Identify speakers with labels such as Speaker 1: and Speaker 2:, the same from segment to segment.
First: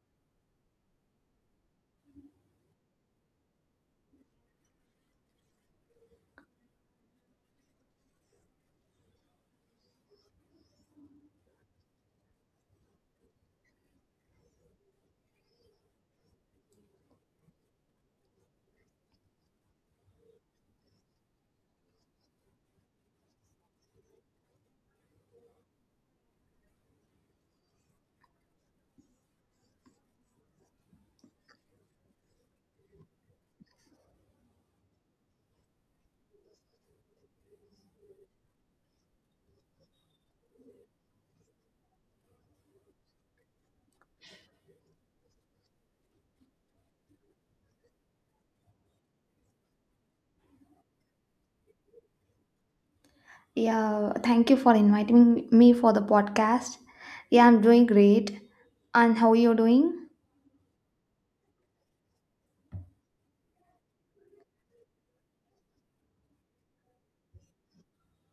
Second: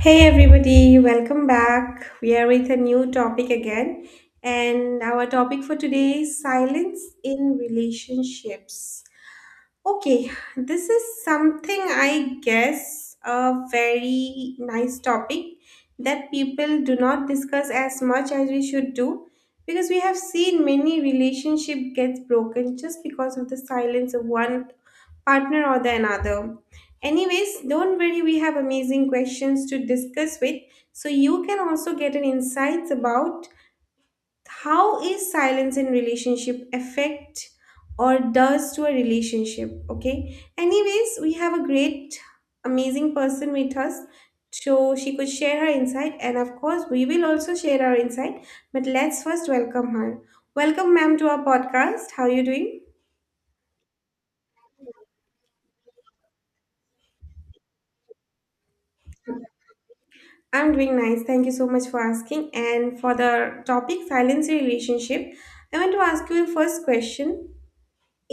Speaker 1: Hey everybody, welcome back. We are with a new topic again, and our topic for today is silence in relationships. Okay, this is something, I guess, a very nice topic that people do not discuss as much as we should do, because we have seen many relationship gets broken just because of the silence of one partner or the another. Anyways, don't worry, we have amazing questions to discuss with, so you can also get an insights about how is silence in relationship affect or does to a relationship. Okay, anyways, we have a great amazing person with us, so she could share her insight, and of course we will also share our insight. But let's first welcome her. Welcome, ma'am, to our podcast. How are you doing?
Speaker 2: Yeah, thank you for inviting me for the podcast. Yeah, I'm doing great. And how are you doing?
Speaker 1: I'm doing nice, thank you so much for asking. And for the topic silence in relationship, I want to ask you a first question.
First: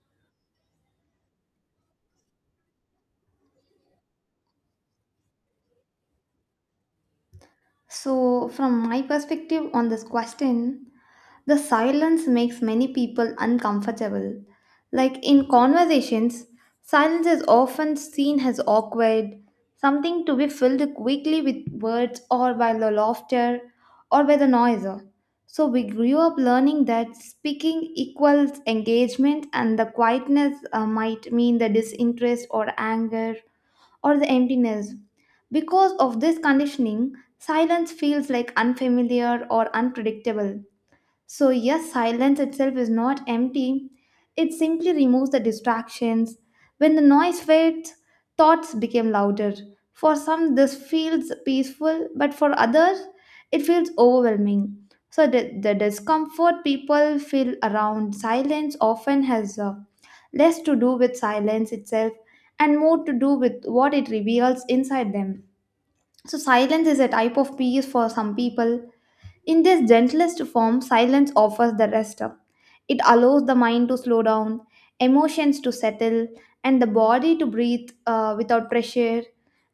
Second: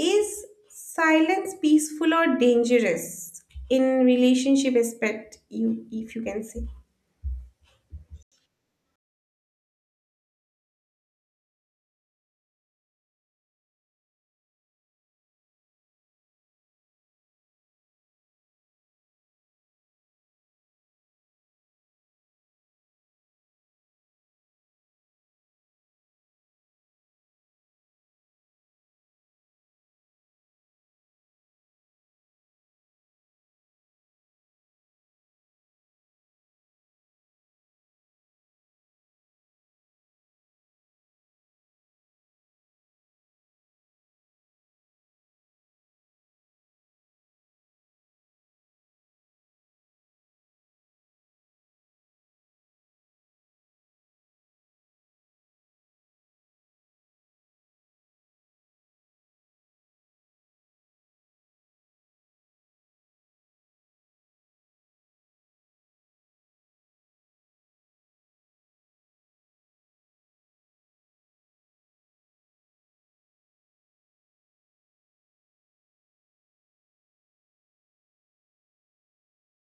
Speaker 1: Is silence peaceful or dangerous in relationship aspect, you if you can say?
Speaker 2: So, from my perspective on this question, the silence makes many people uncomfortable. Like in conversations, silence is often seen as awkward, something to be filled quickly with words or by the laughter or by the noise. So we grew up learning that speaking equals engagement and the quietness might mean the disinterest or anger or the emptiness. Because of this conditioning, silence feels like unfamiliar or unpredictable, so yes, silence itself is not empty, it simply removes the distractions. When the noise fades, thoughts become louder. For some, this feels peaceful, but for others, it feels overwhelming. So, the discomfort people feel around silence often has less to do with silence itself and more to do with what it reveals inside them. So, silence is a type of peace for some people. In this gentlest form, silence offers the rest up. It allows the mind to slow down, emotions to settle, and the body to breathe without pressure.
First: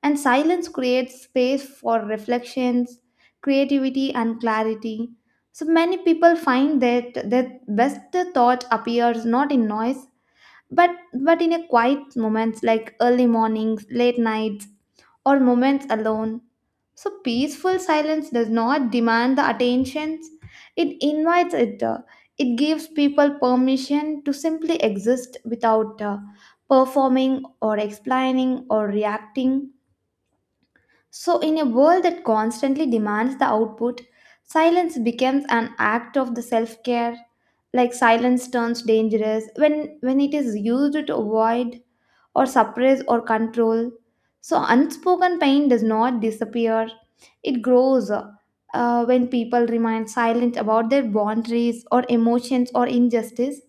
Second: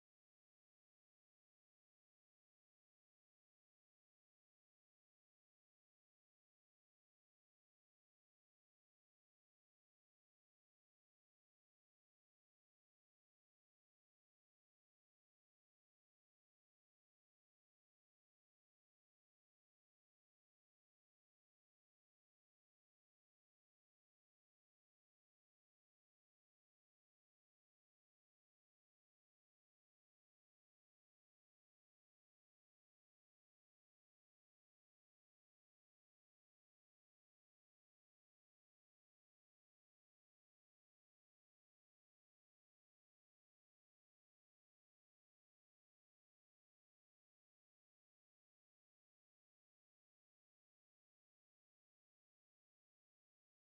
Speaker 2: And silence creates space for reflections, creativity, and clarity. So many people find that their best thought appears not in noise, but in a quiet moments like early mornings, late nights, or moments alone. So, peaceful silence does not demand the attentions, it invites it. It gives people permission to simply exist without performing or explaining or reacting. So, in a world that constantly demands the output, silence becomes an act of the self care. Like silence turns dangerous when, it is used to avoid or suppress or control. So, unspoken pain does not disappear, it grows when people remain silent about their boundaries or emotions or injustice.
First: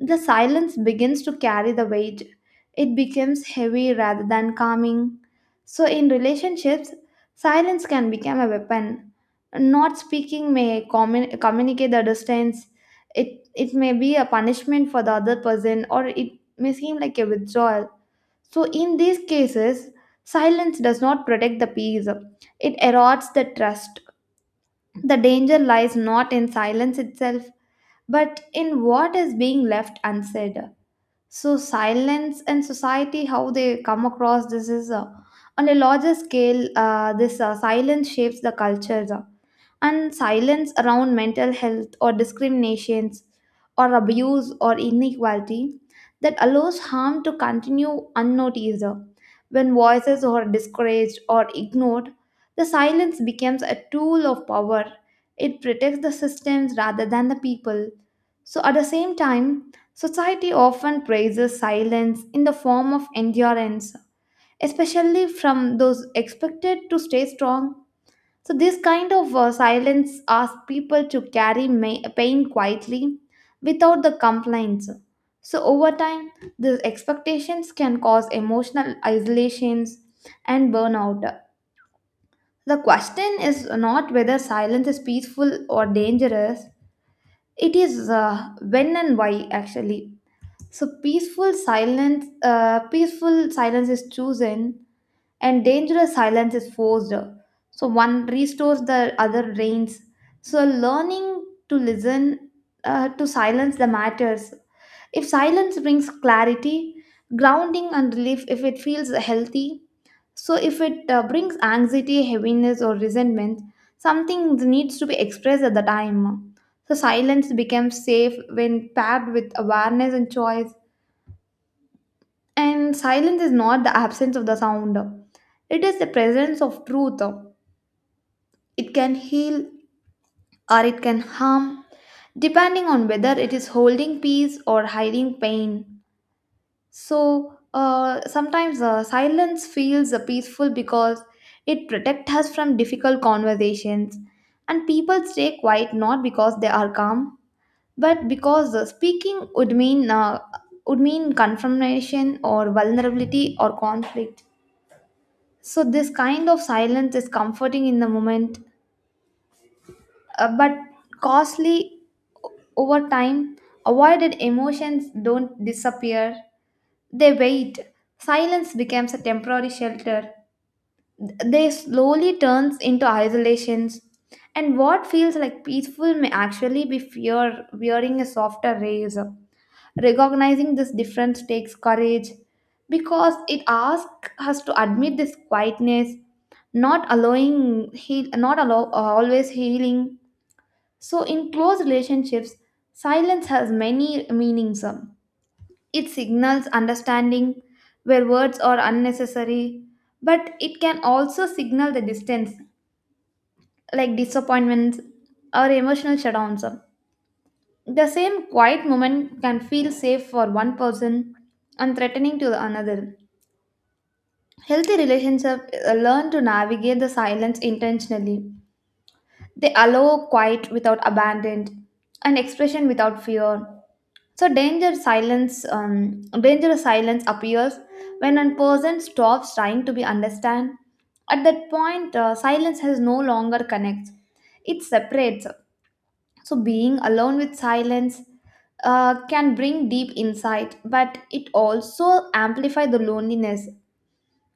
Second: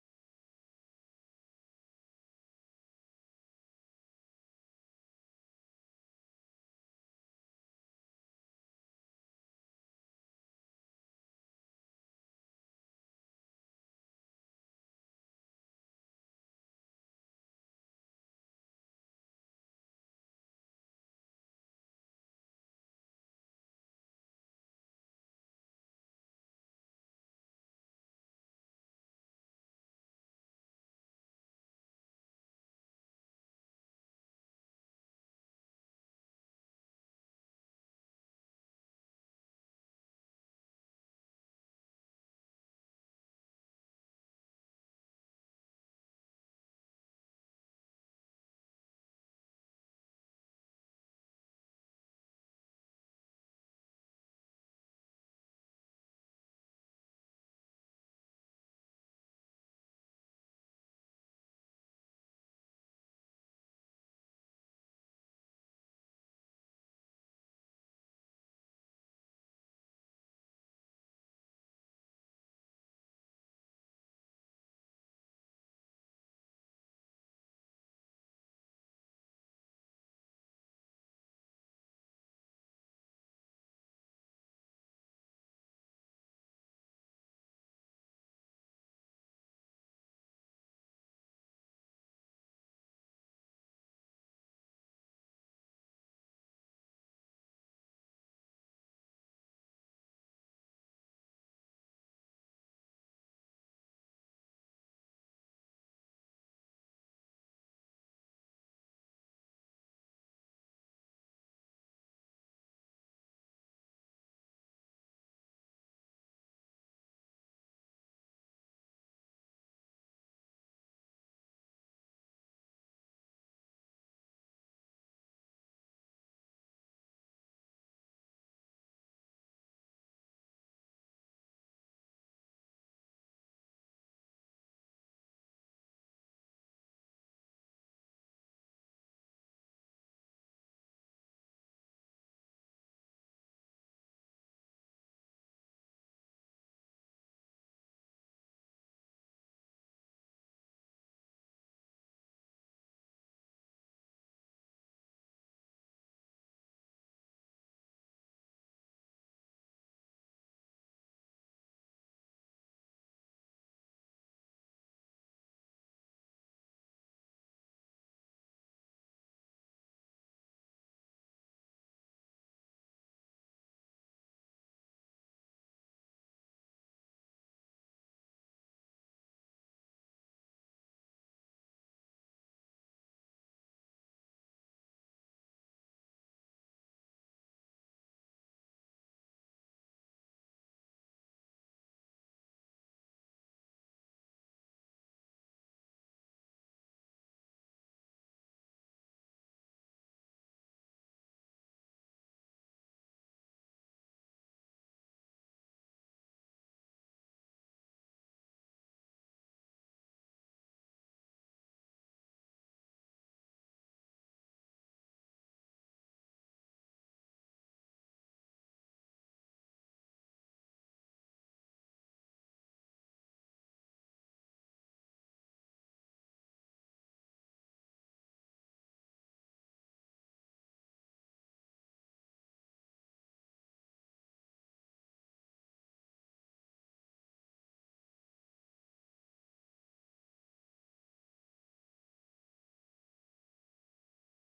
Speaker 2: The silence begins to carry the weight, it becomes heavy rather than calming. So, in relationships, silence can become a weapon. Not speaking may communicate the distance. It may be a punishment for the other person, or it may seem like a withdrawal. So, in these cases, silence does not protect the peace, it erodes the trust. The danger lies not in silence itself, but in what is being left unsaid. So, silence and society, how they come across this is on a larger scale, this silence shapes the cultures, and silence around mental health or discriminations or abuse or inequality that allows harm to continue unnoticed. When voices are discouraged or ignored, the silence becomes a tool of power. It protects the systems rather than the people. So, at the same time, society often praises silence in the form of endurance, especially from those expected to stay strong. So, this kind of silence asks people to carry pain quietly without the complaints. So, over time, these expectations can cause emotional isolations and burnout. The question is not whether silence is peaceful or dangerous, it is when and why actually. So, peaceful silence, peaceful silence is chosen and dangerous silence is forced. So one restores, the other reigns. So learning to listen to silence the matters. If silence brings clarity, grounding and relief, if it feels healthy, so if it brings anxiety, heaviness, or resentment, something needs to be expressed at the time. So silence becomes safe when paired with awareness and choice. And silence is not the absence of the sound, it is the presence of truth. It can heal or it can harm, depending on whether it is holding peace or hiding pain. So, sometimes silence feels peaceful because it protects us from difficult conversations. And people stay quiet not because they are calm, but because speaking would mean confrontation or vulnerability or conflict. So, this kind of silence is comforting in the moment, but costly over time. Avoided emotions don't disappear, they wait. Silence becomes a temporary shelter. They slowly turns into isolations. And what feels like peaceful may actually be fear wearing a softer razor. Recognizing this difference takes courage because it asks us to admit this quietness, not allowing heal, not allow always healing. So in close relationships, silence has many meanings. It signals understanding where words are unnecessary, but it can also signal the distance, like disappointments or emotional shutdowns. The same quiet moment can feel safe for one person and threatening to the another. Healthy relationships learn to navigate the silence intentionally. They allow quiet without abandon and expression without fear. So dangerous silence appears when a person stops trying to be understand. At that point, silence has no longer connects. It separates. So, being alone with silence can bring deep insight, but it also amplify the loneliness.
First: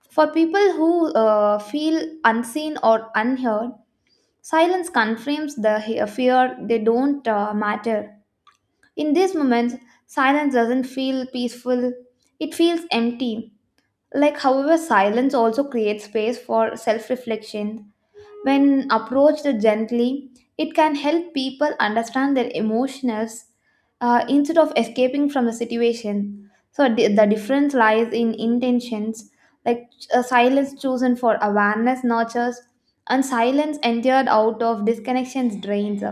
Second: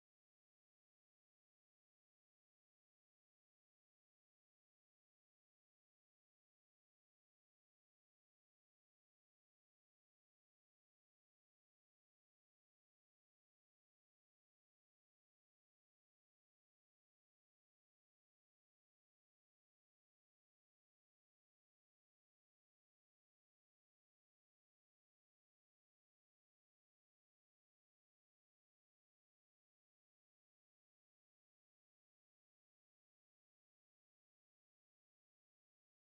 Speaker 2: For people who feel unseen or unheard, silence confirms the fear they don't matter. In these moments, silence doesn't feel peaceful, it feels empty. Like, however, silence also creates space for self reflection. When approached gently, it can help people understand their emotions instead of escaping from the situation. So, the difference lies in intentions, like silence chosen for awareness nurtures, and silence endured out of disconnections drains.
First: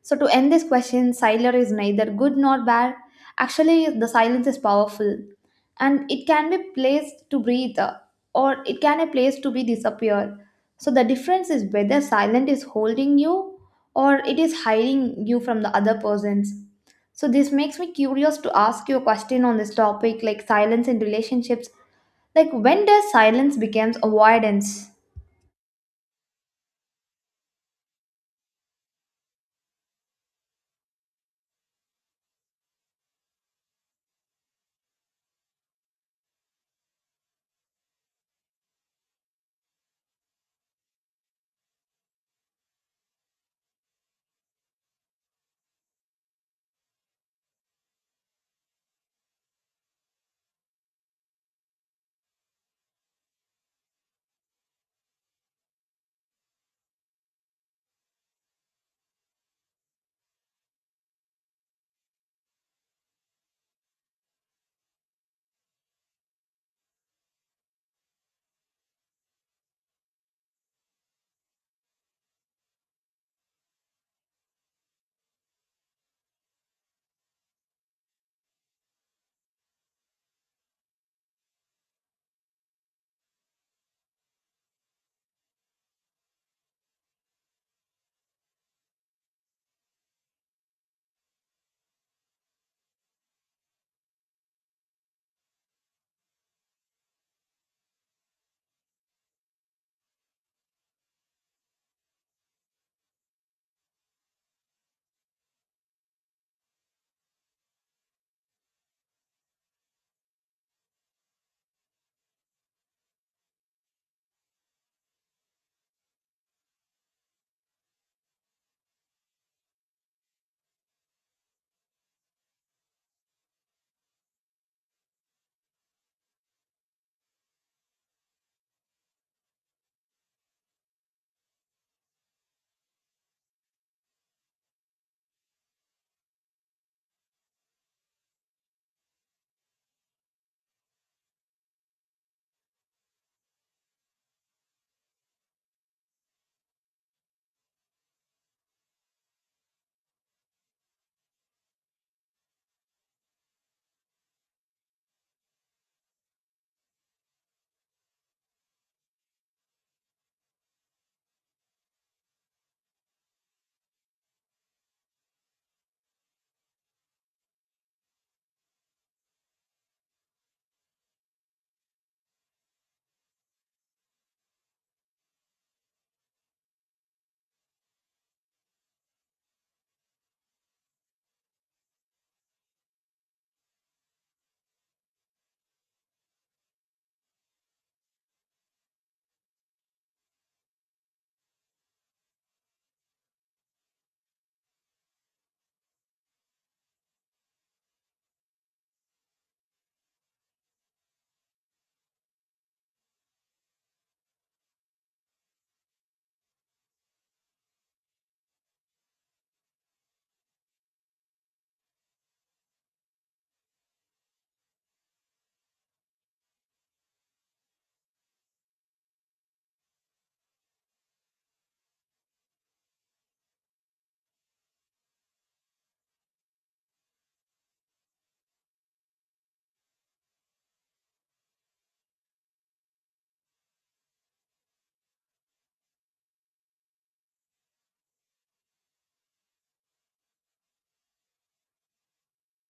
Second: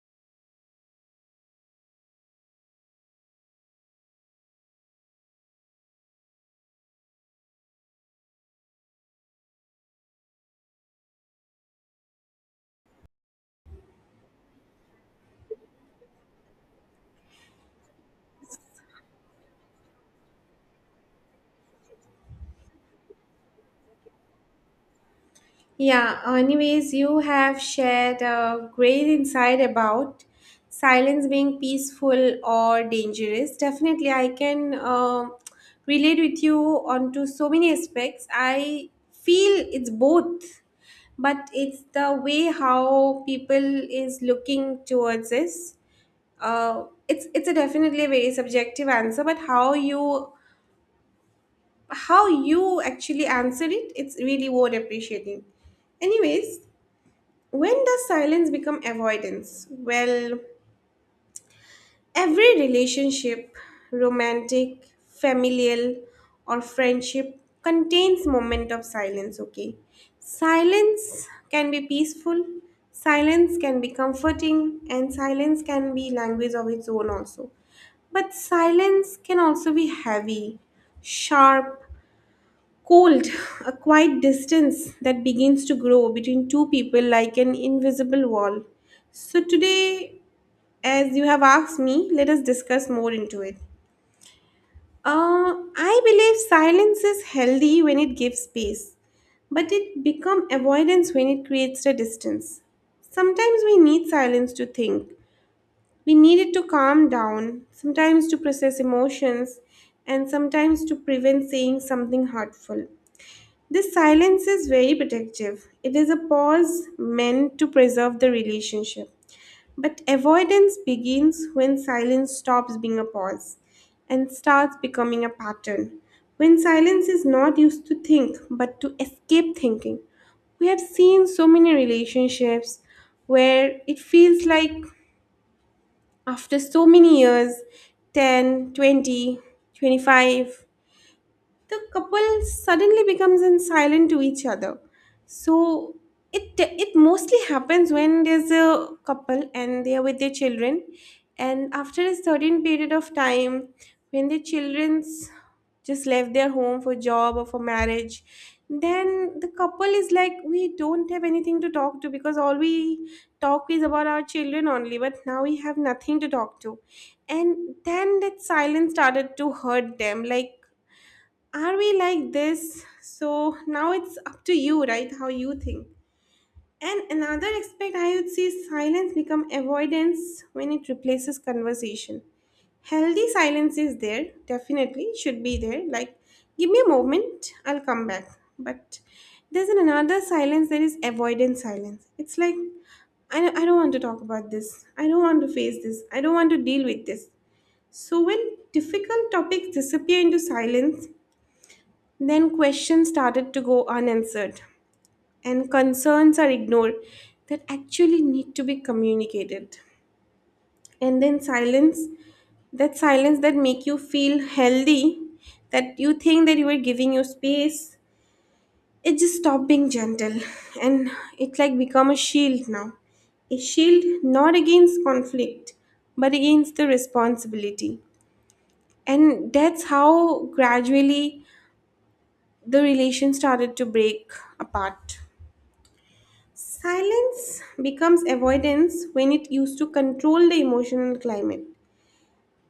Speaker 2: So, to end this question, silence is neither good nor bad. Actually, the silence is powerful, and it can be placed to breathe or it can a place to be disappear. So, the difference is whether silence is holding you or it is hiding you from the other persons. So, this makes me curious to ask you a question on this topic like silence in relationships. Like, when does silence becomes avoidance?
Speaker 1: Yeah, anyways, you have shared a great insight about silence being peaceful or dangerous. Definitely, I can relate with you onto so many aspects. I feel it's both, but it's the way how people is looking towards this. It's a definitely a very subjective answer, but how you actually answer it, it's really worth appreciating. Anyways, when does silence become avoidance? Well, every relationship, romantic, familial, or friendship contains moment of silence, okay? Silence can be peaceful, silence can be comforting, and silence can be language of its own also. But silence can also be heavy, sharp, cold, a quiet distance that begins to grow between two people like an invisible wall. So, today, as you have asked me, let us discuss more into it. I believe silence is healthy when it gives space, but it becomes avoidance when it creates a distance. Sometimes we need silence to think, we needed to calm down, sometimes to process emotions, and sometimes to prevent saying something hurtful. This silence is very protective. It is a pause meant to preserve the relationship. But avoidance begins when silence stops being a pause and starts becoming a pattern. When silence is not used to think but to escape thinking. We have seen so many relationships where it feels like after so many years, 10, 20, 25, the couple suddenly becomes in silent to each other. So it mostly happens when there's a couple and they are with their children, and after a certain period of time, when the children's just left their home for job or for marriage, then the couple is like, we don't have anything to talk to, because all we talk is about our children only, but now we have nothing to talk to. And then that silence started to hurt them, like, are we like this? So now it's up to you, right? How you think. And another aspect, I would say, is silence become avoidance when it replaces conversation. Healthy silence is there, definitely should be there. Like, give me a moment, I'll come back. But there's an another silence that is avoidance silence. It's like, I don't want to talk about this. I don't want to face this. I don't want to deal with this. So when difficult topics disappear into silence, then questions started to go unanswered, and concerns are ignored that actually need to be communicated. And then silence that make you feel healthy, that you think that you are giving you space, it just stopped being gentle, and it like become a shield now, a shield not against conflict, but against the responsibility. And that's how gradually the relation started to break apart. Silence becomes avoidance when it used to control the emotional climate.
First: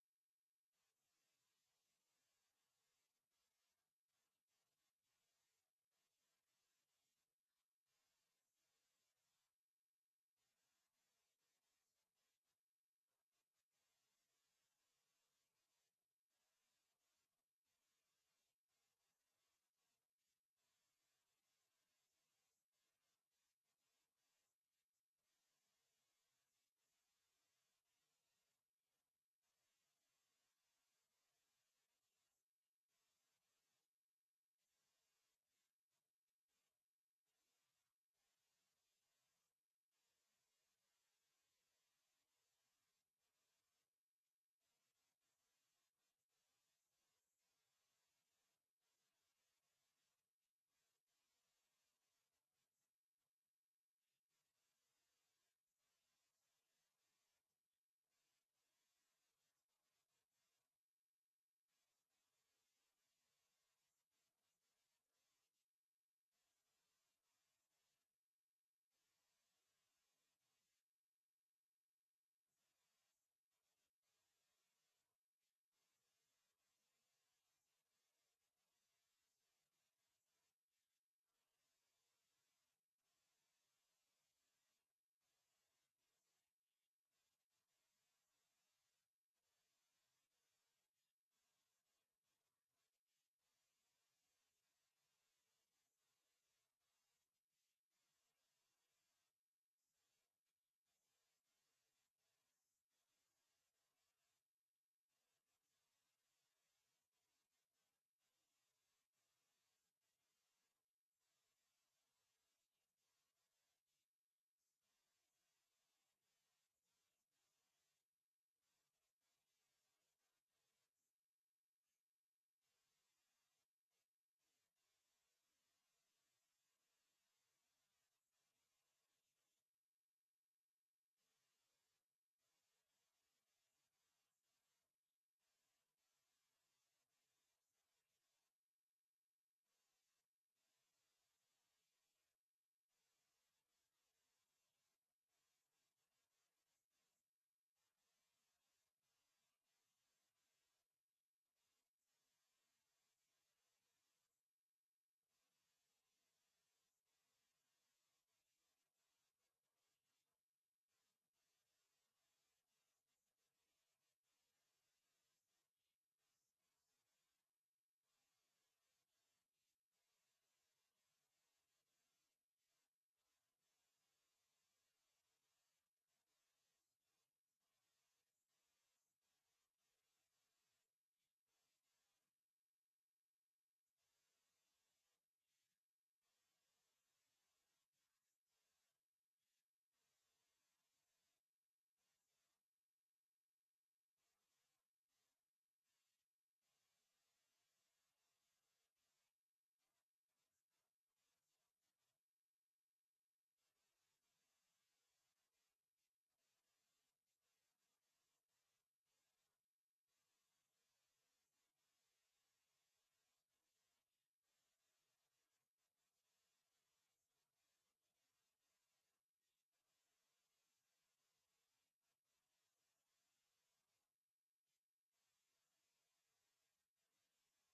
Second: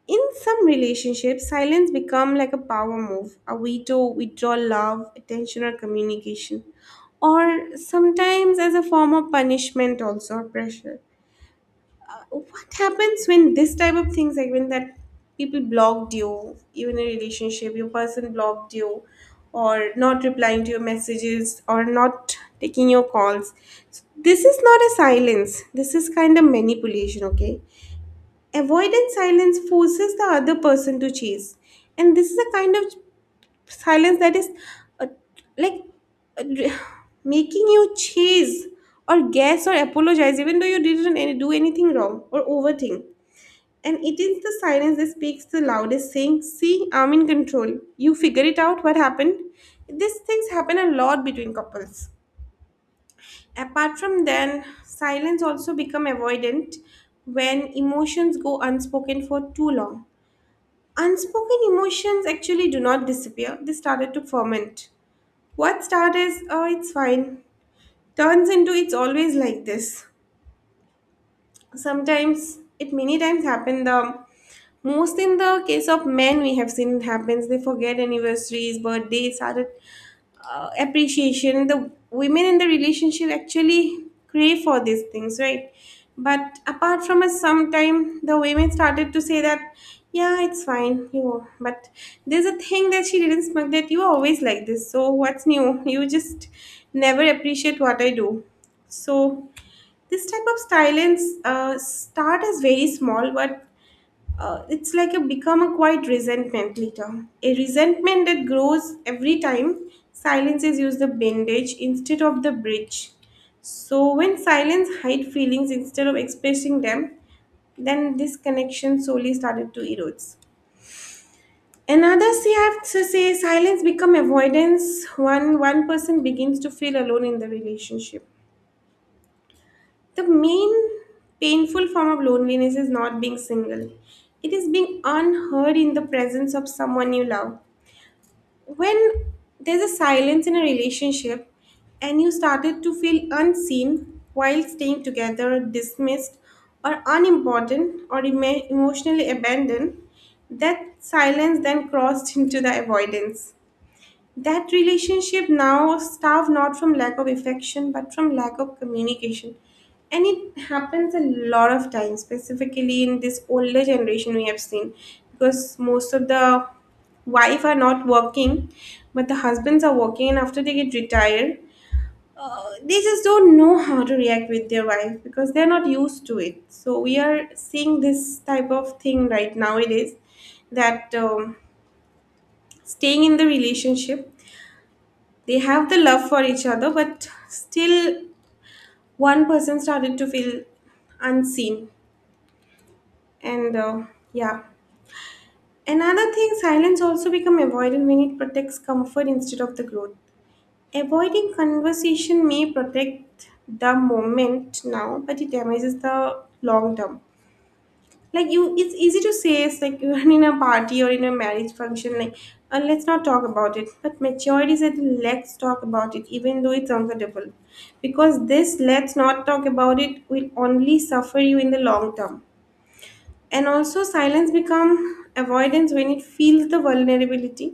Speaker 1: In some relationships, silence becomes like a power move, a way to withdraw love, attention, or communication, or sometimes as a form of punishment, also, or pressure. What happens when this type of things, like when that people blocked you in a relationship, your person blocked you, or not replying to your messages, or not taking your calls? So, this is not a silence, this is kind of manipulation, okay. Avoidant silence forces the other person to chase. And this is a kind of silence that is uh, like uh, making you chase or guess or apologize, even though you didn't do anything wrong, or overthink. And it is the silence that speaks the loudest, saying, see, I'm in control. You figure it out what happened. These things happen a lot between couples. Apart from then, silence also become avoidant when emotions go unspoken for too long. Unspoken emotions actually do not disappear. They started to ferment. What started is, oh, it's fine, turns into, it's always like this. Sometimes it many times happen the most in the case of men, we have seen, it happens they forget anniversaries, birthdays, started appreciation. The women in the relationship actually crave for these things, right? But apart from us, sometime the women started to say that, yeah, it's fine, you know. But there's a thing that she didn't smoke, that you are always like this, so what's new, you just never appreciate what I do. So this type of silence start as very small, but it's like a become a quiet resentment later. A resentment that grows every time silences use the bandage instead of the bridge. So when silence hide feelings instead of expressing them, then this connection slowly started to erode. Another, say I have to say, silence become avoidance when one person begins to feel alone in the relationship. The main painful form of loneliness is not being single. It is being unheard in the presence of someone you love. When there's a silence in a relationship and you started to feel unseen while staying together, dismissed, or unimportant, or emotionally abandoned, that silence then crossed into the avoidance. That relationship now starved not from lack of affection, but from lack of communication. And it happens a lot of times, specifically in this older generation we have seen, because most of the wife are not working, but the husbands are working, and after they get retired, they just don't know how to react with their wife because they're not used to it. So we are seeing this type of thing right nowadays, that staying in the relationship, they have the love for each other, but still one person started to feel unseen, and yeah, another thing, silence also become avoidant when it protects comfort instead of the growth. Avoiding conversation may protect the moment now, but it damages the long term. Like, you, it's easy to say, it's like, when in a party or in a marriage function, like, let's not talk about it. But maturity said, let's talk about it, even though it's uncomfortable, because this let's not talk about it will only suffer you in the long term. And also silence become avoidance when it feels the vulnerability.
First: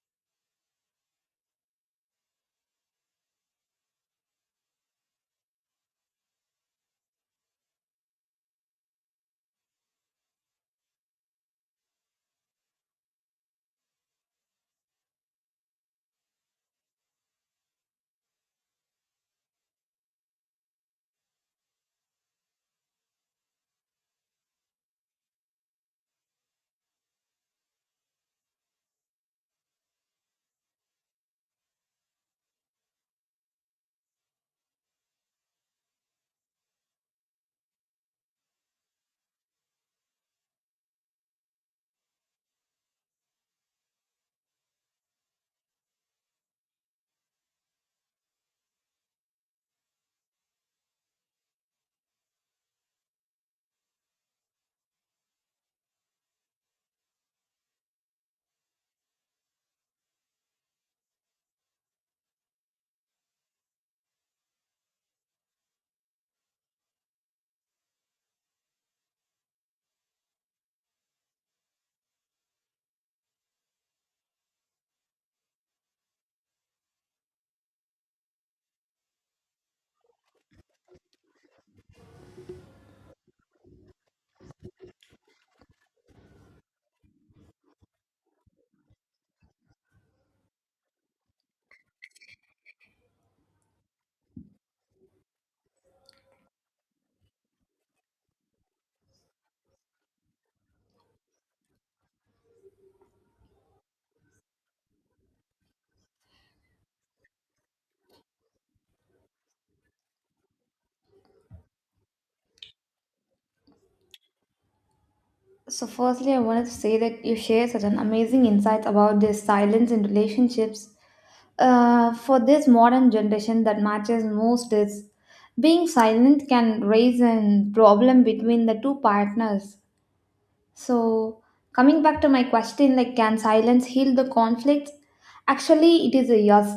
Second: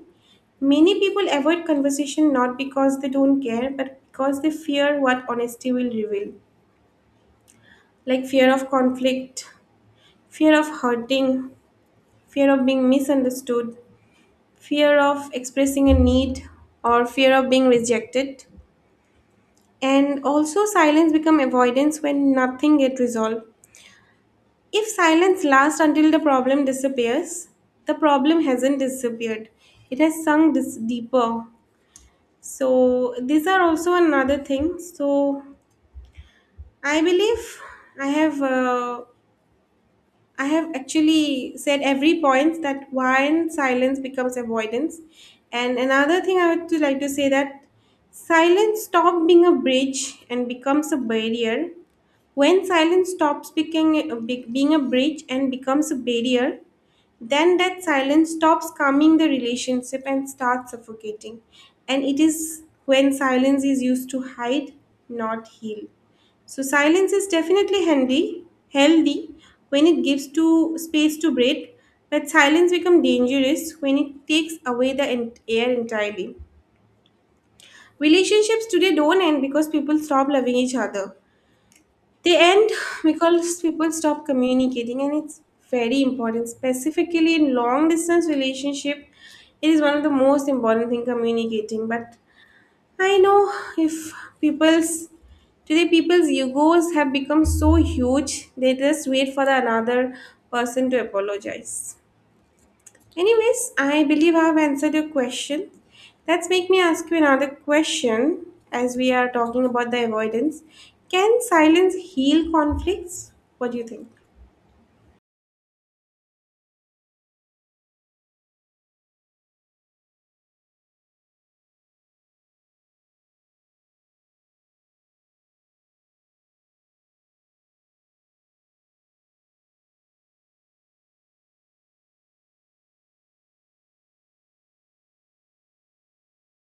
Speaker 1: Many people avoid conversation not because they don't care, but because they fear what honesty will reveal, like fear of conflict, fear of hurting, fear of being misunderstood, fear of expressing a need, or fear of being rejected. And also, silence become avoidance when nothing get resolved. If silence lasts until the problem disappears, the problem hasn't disappeared. It has sunk deeper. So these are also another thing. So I believe I have. I have actually said every point that why silence becomes avoidance. And another thing I would to like to say, that silence stops being a bridge and becomes a barrier. When silence stops being a bridge and becomes a barrier, then that silence stops calming the relationship and starts suffocating. And it is when silence is used to hide, not heal. So silence is definitely handy, healthy, when it gives to space to breathe, but silence becomes dangerous when it takes away the air entirely. Relationships today don't end because people stop loving each other. They end because people stop communicating, and it's very important, specifically in long distance relationship. It is one of the most important thing, communicating. But I know, if people's today people's egos have become so huge, they just wait for the another person to apologize. Anyways, I believe I've answered your question. Let's make me ask you another question, as we are talking about the avoidance. Can silence heal conflicts? What do you think?
Speaker 2: So, firstly, I wanted to say that you share such an amazing insight about this silence in relationships. For this modern generation, that matches most is being silent can raise a problem between the two partners. So, coming back to my question, like, can silence heal the conflicts? Actually, it is a yes,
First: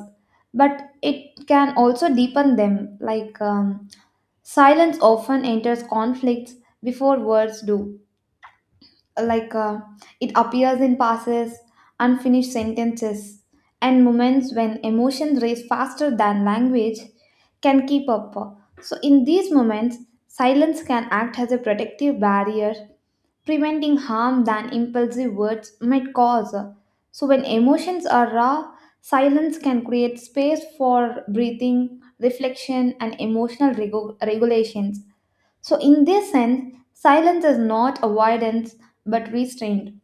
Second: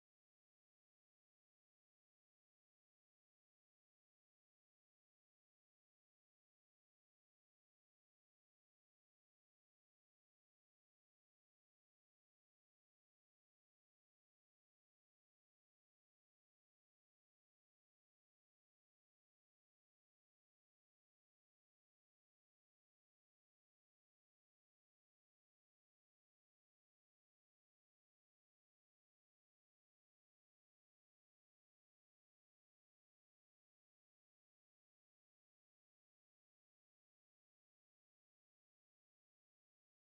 Speaker 2: but it can also deepen them. Like, silence often enters conflicts before words do, like it appears in passes, unfinished sentences, and moments when emotions race faster than language can keep up. So, in these moments, silence can act as a protective barrier, preventing harm than impulsive words might cause. So, when emotions are raw, silence can create space for breathing, reflection, and emotional regulations. So, in this sense, silence is not avoidance but restraint.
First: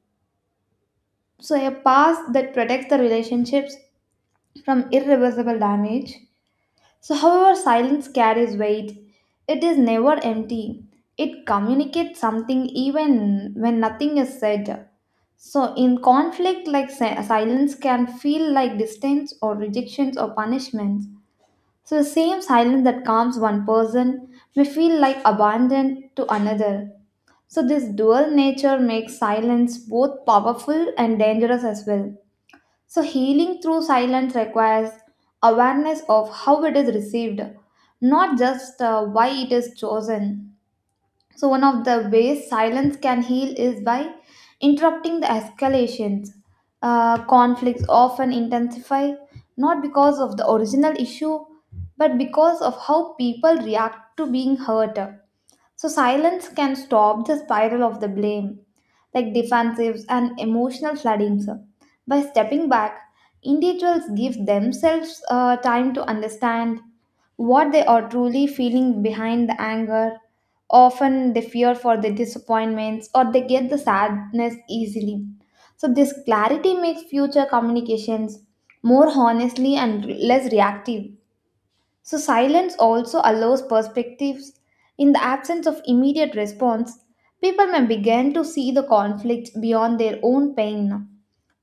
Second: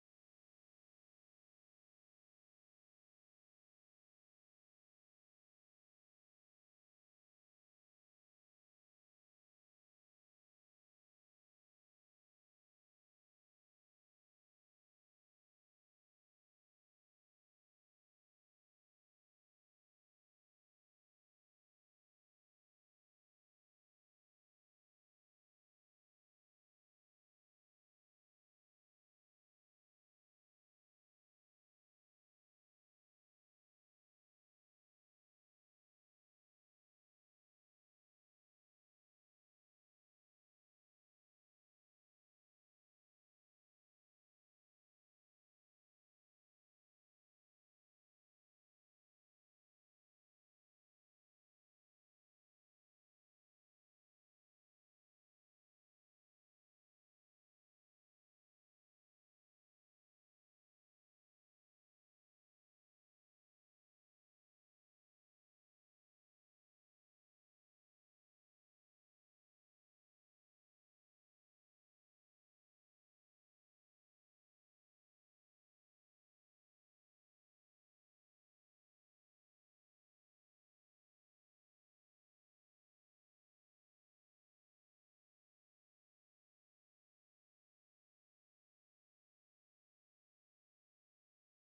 Speaker 2: So, a past that protects the relationships from irreversible damage. So, however, silence carries weight, it is never empty. It communicates something even when nothing is said. So, in conflict, like silence can feel like distance or rejections or punishments. So, the same silence that calms one person may feel like abandon to another. So, this dual nature makes silence both powerful and dangerous as well. So, healing through silence requires awareness of how it is received, not just why it is chosen. So, one of the ways silence can heal is by interrupting the escalations. Conflicts often intensify not because of the original issue but because of how people react to being hurt. So, silence can stop the spiral of the blame like defensives and emotional flooding, sir. By stepping back, individuals give themselves time to understand what they are truly feeling behind the anger. Often they fear for the disappointments or they get the sadness easily. So, this clarity makes future communications more honestly and less reactive. So, silence also allows perspectives. In the absence of immediate response, people may begin to see the conflict beyond their own pain.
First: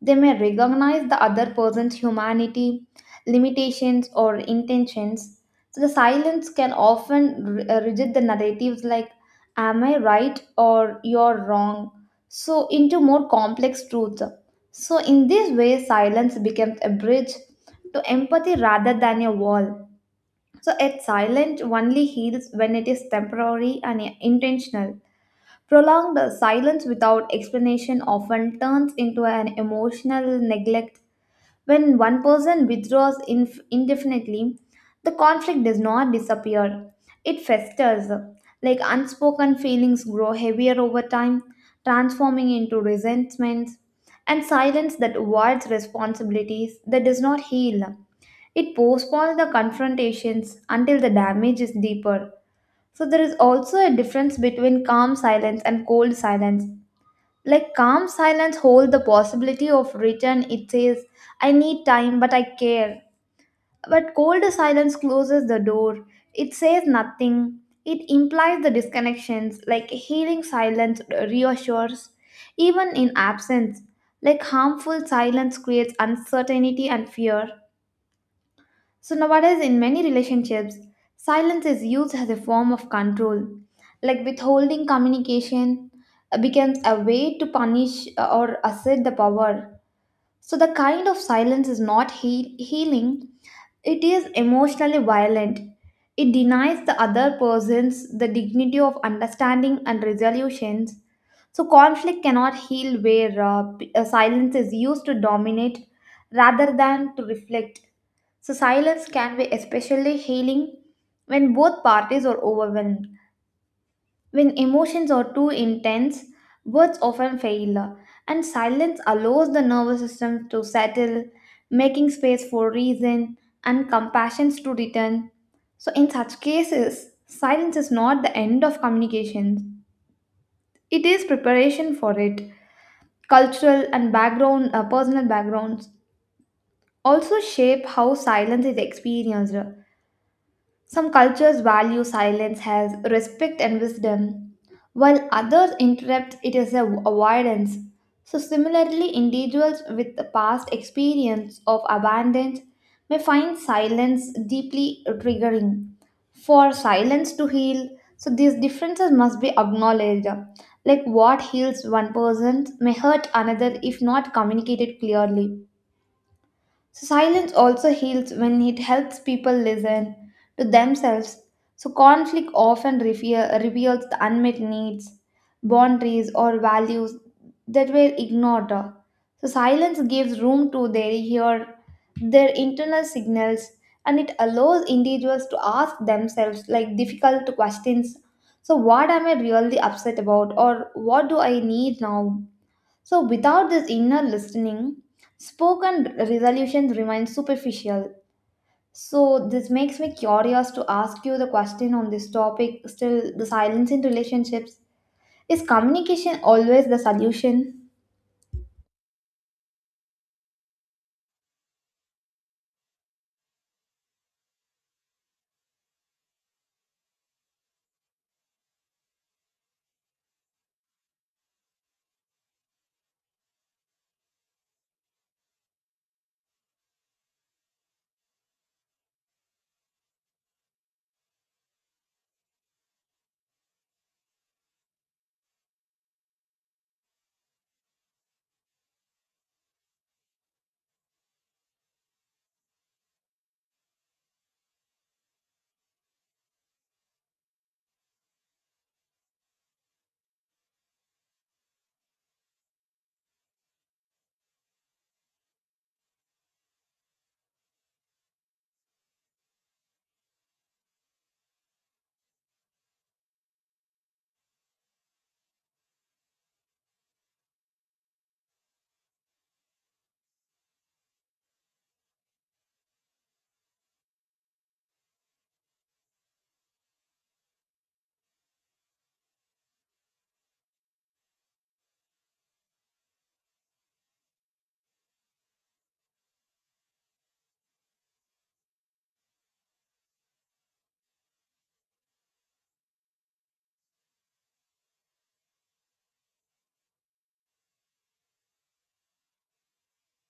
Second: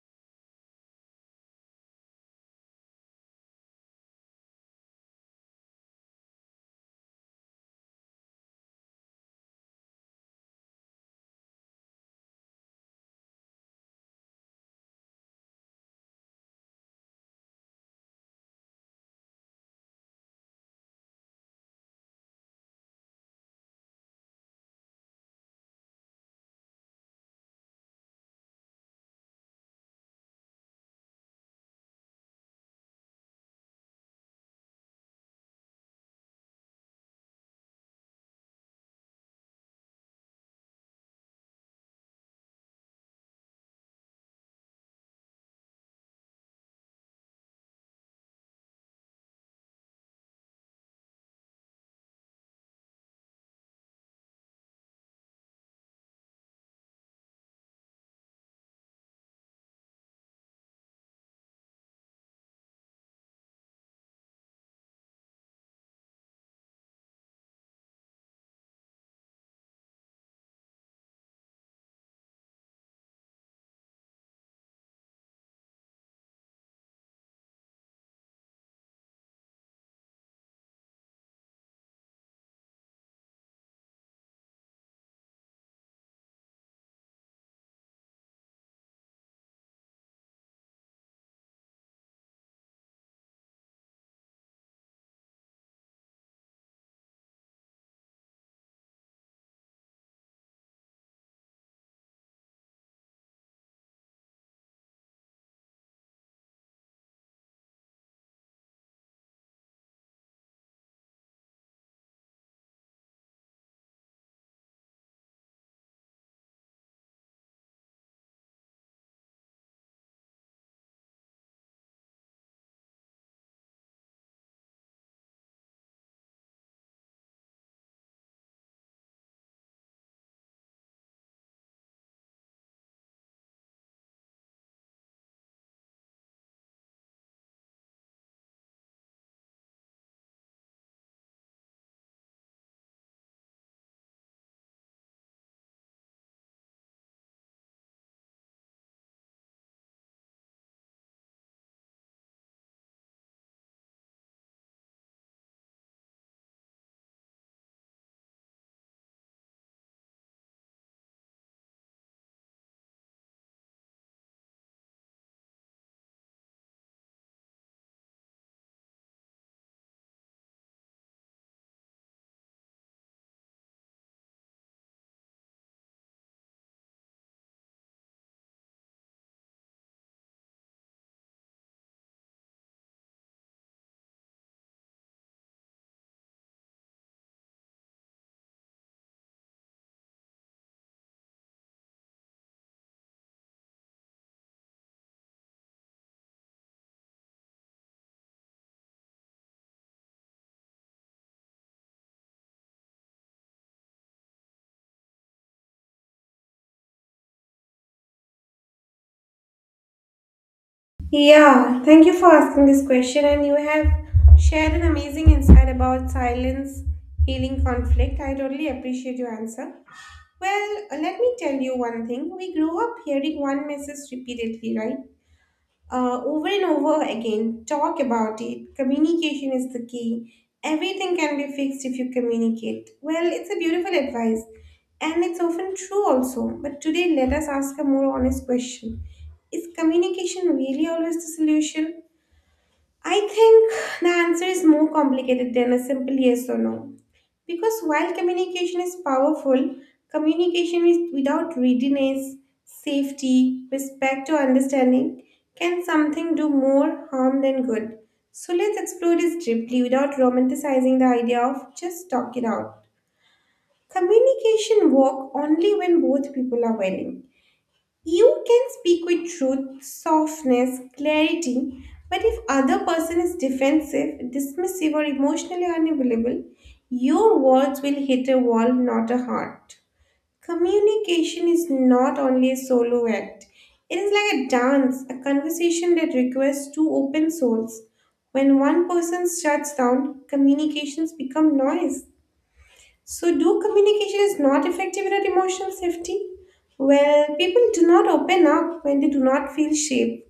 Speaker 2: They may recognize the other person's humanity, limitations, or intentions. So, the silence can often reject the narratives like, am I right or you're wrong? So, into more complex truths. So, in this way, silence becomes a bridge to empathy rather than a wall. So, yet silence only heals when it is temporary and intentional. Prolonged silence without explanation often turns into an emotional neglect. When one person withdraws indefinitely, the conflict does not disappear. It festers. Like unspoken feelings grow heavier over time, transforming into resentments, and silence that avoids responsibilities that does not heal. It postpones the confrontations until the damage is deeper. So, there is also a difference between calm silence and cold silence. Like calm silence hold the possibility of return. It says, I need time, but I care. But cold silence closes the door. It says nothing. It implies the disconnections, like healing silence reassures, even in absence. Like harmful silence creates uncertainty and fear. So, nowadays, in many relationships, silence is used as a form of control. Like withholding communication becomes a way to punish or assert the power. So, the kind of silence is not healing, it is emotionally violent. It denies the other persons the dignity of understanding and resolutions. So, conflict cannot heal where silence is used to dominate rather than to reflect. So, silence can be especially healing when both parties are overwhelmed. When emotions are too intense, words often fail, and silence allows the nervous system to settle, making space for reason and compassion to return. So, in such cases, silence is not the end of communication, it is preparation for it. Cultural and background, personal backgrounds also shape how silence is experienced. Some cultures value silence as respect and wisdom, while others interpret it as avoidance. So, similarly, individuals with the past experience of abandonment may find silence deeply triggering. For silence to heal, so these differences must be acknowledged. Like what heals one person may hurt another if not communicated clearly. So silence also heals when it helps people listen to themselves. So conflict often reveals the unmet needs, boundaries, or values that were ignored. So silence gives room to their hear their internal signals, and it allows individuals to ask themselves like difficult questions. So what am I really upset about, or what do I need now? So, without this inner listening, spoken resolutions remain superficial. So, this makes me curious to ask you the question on this topic still, the silence in relationships. Is communication always the solution?
Speaker 1: Yeah, thank you for asking this question, and you have shared an amazing insight about silence healing conflict. I totally appreciate your answer. Well, let me tell you one thing. We grow up hearing one message repeatedly, right? Over and over again. Talk about it. Communication is the key. Everything can be fixed if you communicate. Well, it's a beautiful advice and it's often true also. But today, let us ask a more honest question. Is communication really always the solution? I think the answer is more complicated than a simple yes or no. Because while communication is powerful, communication with, without readiness, safety, respect, or understanding can something do more harm than good. So let's explore this deeply without romanticizing the idea of just talk it out. Communication work only when both people are willing. You can speak with truth, softness, clarity, but if other person is defensive, dismissive or emotionally unavailable, your words will hit a wall, not a heart. Communication is not only a solo act. It is like a dance, a conversation that requires two open souls. When one person shuts down, communications become noise. So, do communication is not effective without emotional safety? Well, people do not open up when they do not feel safe.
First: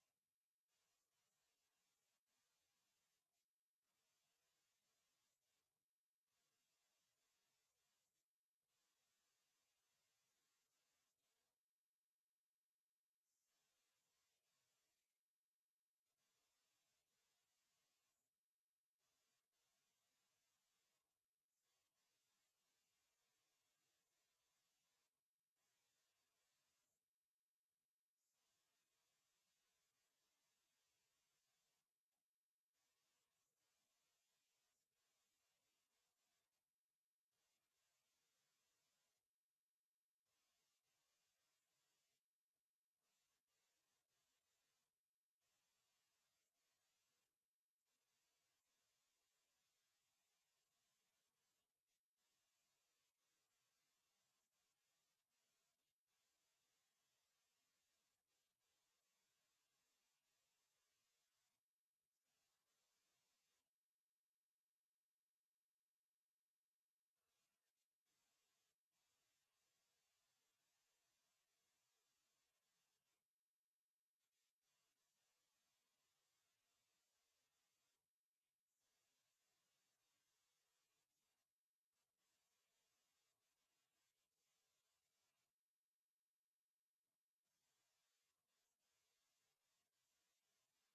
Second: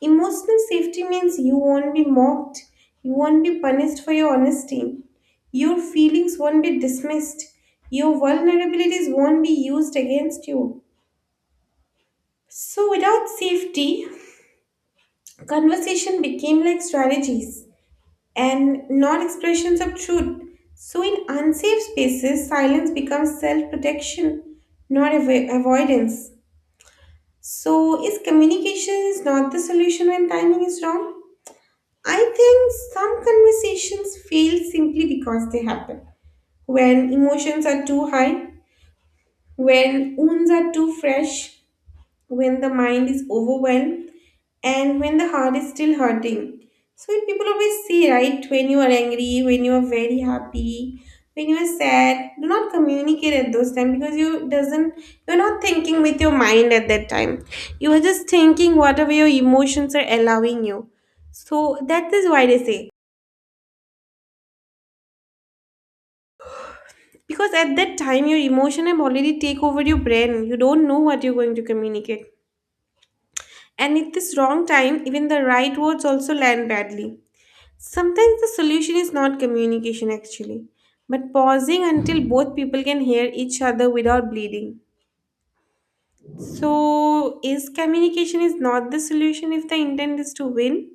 Speaker 1: Emotional safety means you won't be mocked, you won't be punished for your honesty, your feelings won't be dismissed, your vulnerabilities won't be used against you. So, without safety, conversation became like strategies and non expressions of truth. So, in unsafe spaces, silence becomes self protection, not avoidance. So, is communication is not the solution when timing is wrong? I think some conversations fail simply because they happen when emotions are too high, when wounds are too fresh, when the mind is overwhelmed, and when the heart is still hurting. So when people always say, right, when you are angry, when you are very happy, when you are sad, do not communicate at those times because you're not thinking with your mind at that time. You are just thinking whatever your emotions are allowing you. So that is why they say. Because at that time your emotion have already take over your brain. You don't know what you're going to communicate. And at this wrong time, even the right words also land badly. Sometimes the solution is not communication actually, but pausing until both people can hear each other without bleeding. So, is communication is not the solution if the intent is to win?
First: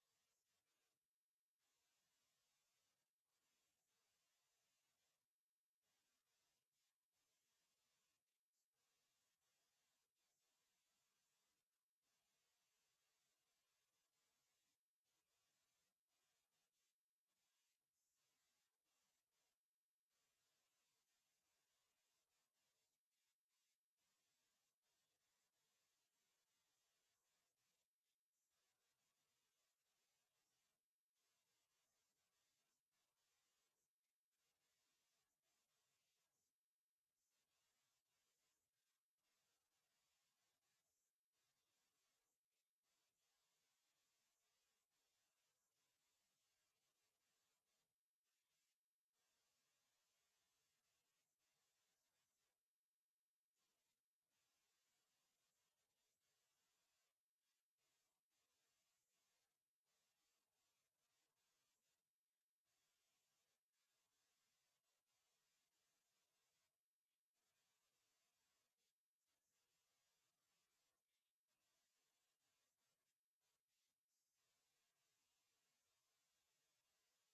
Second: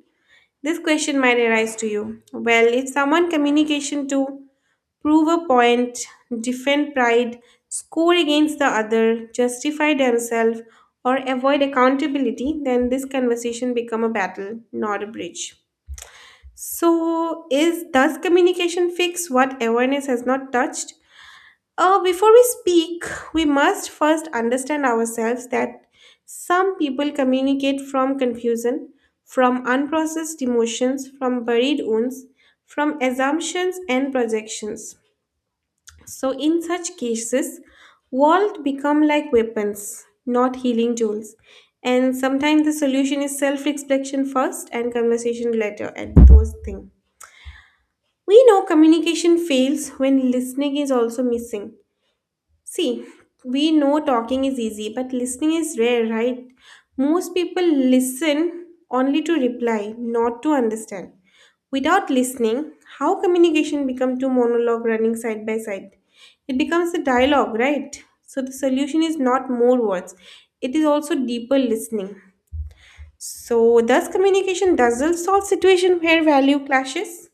Speaker 1: This question might arise to you. Well, if someone communication to prove a point, defend pride, score against the other, justify themselves, or avoid accountability, then this conversation become a battle, not a bridge. So, is does communication fix what awareness has not touched? Before we speak, we must first understand ourselves that some people communicate from confusion, from unprocessed emotions, from buried wounds, from assumptions and projections. So, in such cases, walls become like weapons, not healing tools. And sometimes the solution is self reflection first and conversation later, and those things. We know communication fails when listening is also missing. See, we know talking is easy, but listening is rare, right? Most people listen only to reply, not to understand. Without listening, how communication become two monologue running side by side? It becomes a dialogue, right? So the solution is not more words. It is also deeper listening. So thus communication doesn't solve situation where value clashes.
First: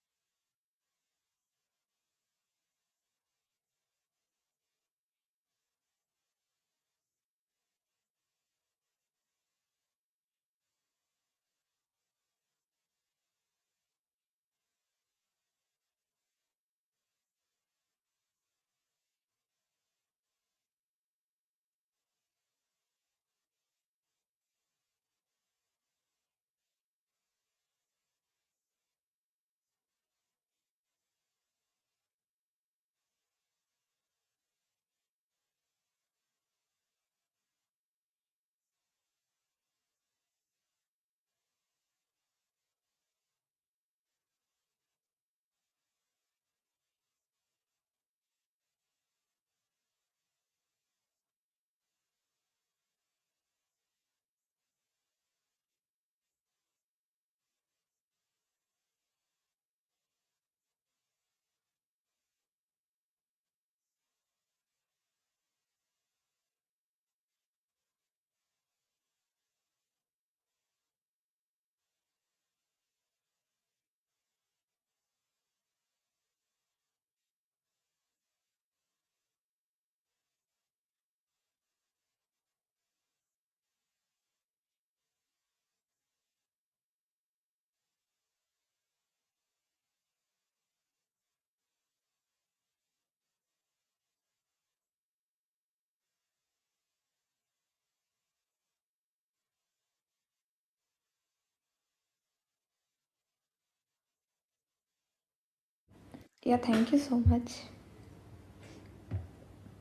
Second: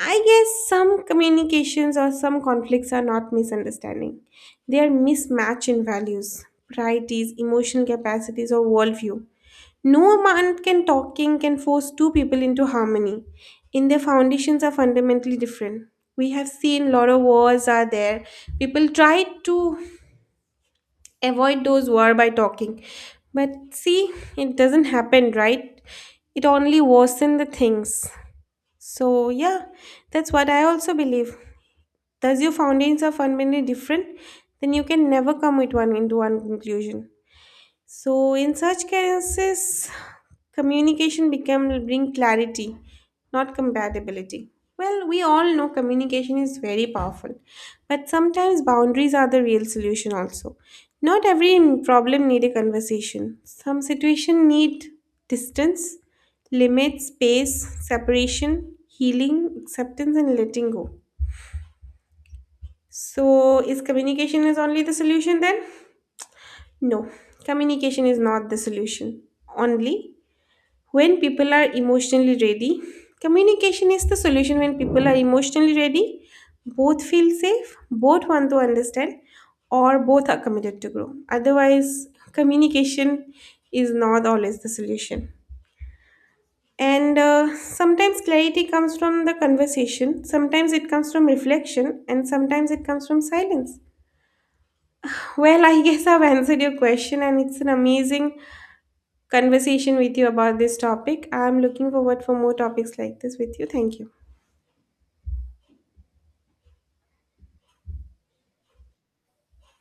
Speaker 1: I guess some communications or some conflicts are not misunderstanding. They are mismatch in values, priorities, emotional capacities, or worldview. No amount can talking can force two people into harmony. In their foundations are fundamentally different. We have seen lot of wars are there. People try to avoid those war by talking. But see, it doesn't happen, right? It only worsen the things. So yeah, that's what I also believe. Thus, your fountains are fundamentally different, then you can never come with one into one conclusion. So, in such cases, communication become will bring clarity, not compatibility. Well, we all know communication is very powerful, but sometimes boundaries are the real solution also. Not every problem need a conversation. Some situation need distance, limit, space, separation, healing, acceptance, and letting go. So, is communication is only the solution then? No, communication is not the solution. Only when people are emotionally ready, communication is the solution when people are emotionally ready, both feel safe, both want to understand, or both are committed to grow. Otherwise, communication is not always the solution. And sometimes clarity comes from the conversation, sometimes it comes from reflection, and sometimes it comes from silence. Well, I guess I've answered your question, and it's an amazing conversation with you about this topic. I'm looking forward for more topics like this with you. Thank you.
Speaker 2: Yeah, thank you so much.